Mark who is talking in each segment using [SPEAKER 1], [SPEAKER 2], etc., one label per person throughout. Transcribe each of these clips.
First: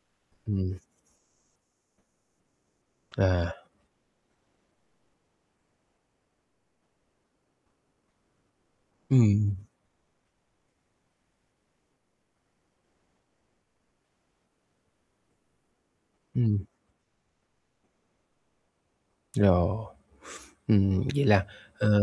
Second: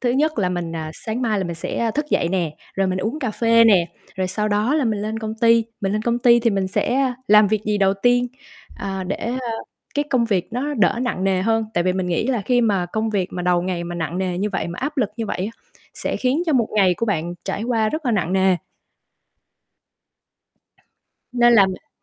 [SPEAKER 1] Thứ nhất là mình,
[SPEAKER 2] Ừm.
[SPEAKER 1] à, sáng mai là mình sẽ thức dậy nè, rồi mình uống cà
[SPEAKER 2] À.
[SPEAKER 1] phê nè, rồi sau đó là mình lên công ty. Mình lên công ty thì mình sẽ làm việc gì đầu tiên, à, để, a,
[SPEAKER 2] Ừm.
[SPEAKER 1] cái công việc nó đỡ nặng nề hơn. Tại vì mình nghĩ là khi mà công việc mà đầu ngày mà nặng nề như vậy, mà áp lực như vậy á, sẽ khiến cho
[SPEAKER 2] Ừm.
[SPEAKER 1] một ngày của bạn trải qua rất là nặng nề.
[SPEAKER 2] Rồi, ừm, vậy là,
[SPEAKER 1] Nên là m
[SPEAKER 2] ờ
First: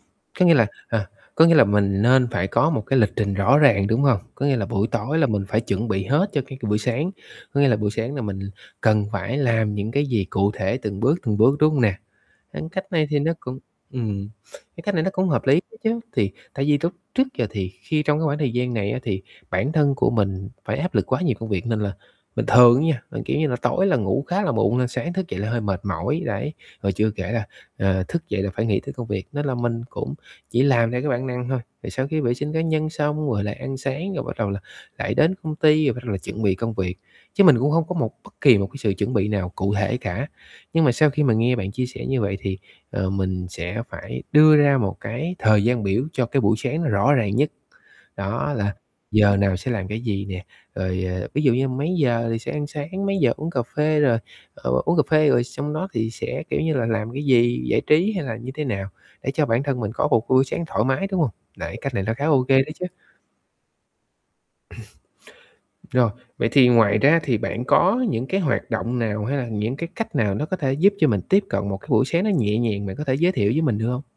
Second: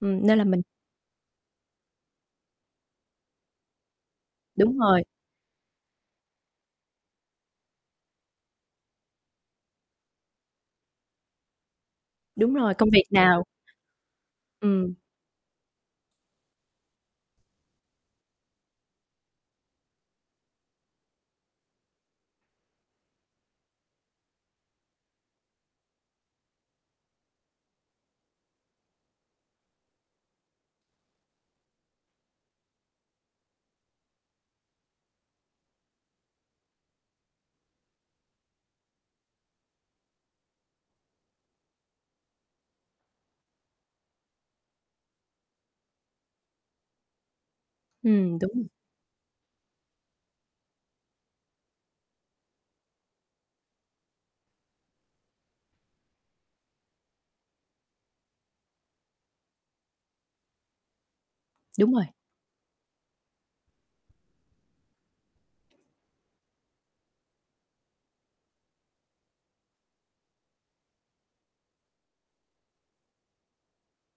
[SPEAKER 1] Ừm, nên là
[SPEAKER 2] có nghĩa
[SPEAKER 1] mình
[SPEAKER 2] là, à, có nghĩa là mình nên phải có một cái lịch trình rõ ràng, đúng hông? Có nghĩa là
[SPEAKER 1] Đúng
[SPEAKER 2] buổi
[SPEAKER 1] rồi.
[SPEAKER 2] tối là mình phải chuẩn bị hết cho cái buổi sáng. Có nghĩa là buổi sáng là mình cần phải làm những cái gì cụ thể từng bước, từng bước, đúng hông nè?
[SPEAKER 1] Đúng
[SPEAKER 2] À,
[SPEAKER 1] rồi,
[SPEAKER 2] cách
[SPEAKER 1] công việc
[SPEAKER 2] này thì nó
[SPEAKER 1] nào
[SPEAKER 2] cũng ừm, cái
[SPEAKER 1] Ừm.
[SPEAKER 2] cách này nó cũng hợp lý ấy chứ. Thì tại vì lúc trước giờ thì khi trong cái khoảng thời gian này á, thì bản thân của mình phải áp lực quá nhiều công việc. Nên là bình thường á nha là, kiểu như là, tối là ngủ khá là muộn nên sáng thức dậy là hơi mệt mỏi, đấy. Rồi chưa kể là, à, thức dậy là phải nghĩ tới công việc, nên là mình cũng chỉ làm theo cái bản năng thôi. Rồi sau khi vệ sinh cá nhân xong rồi là ăn sáng, rồi bắt đầu là lại đến công ty, rồi bắt đầu là chuẩn bị công việc. Chứ mình cũng không có một bất kỳ một cái sự chuẩn bị nào cụ thể cả. Nhưng mà sau khi mà nghe bạn chia sẻ như vậy thì, ờ, mình sẽ phải đưa ra một cái thời gian biểu cho cái buổi sáng nó rõ ràng nhất.
[SPEAKER 1] Ừm, đúng
[SPEAKER 2] Đó,
[SPEAKER 1] rồi.
[SPEAKER 2] là giờ nào sẽ làm cái gì nè, rồi, à, ví dụ như mấy giờ thì sẽ ăn sáng, mấy giờ uống cà phê. Rồi, ờ, uống cà phê rồi xong đó thì sẽ, kiểu như là, làm cái gì, giải trí hay là như thế nào để cho bản thân mình có một buổi sáng thoải mái, đúng hông? Đấy,
[SPEAKER 1] Đúng
[SPEAKER 2] cách này
[SPEAKER 1] rồi.
[SPEAKER 2] nó khá là ô kê đấy chứ. Rồi, vậy thì ngoài ra thì bạn có những cái hoạt động nào ha, những cái cách nào nó có thể giúp cho mình tiếp cận một cái buổi sáng nó nhẹ nhàng? Bạn có thể giới thiệu với mình được hông?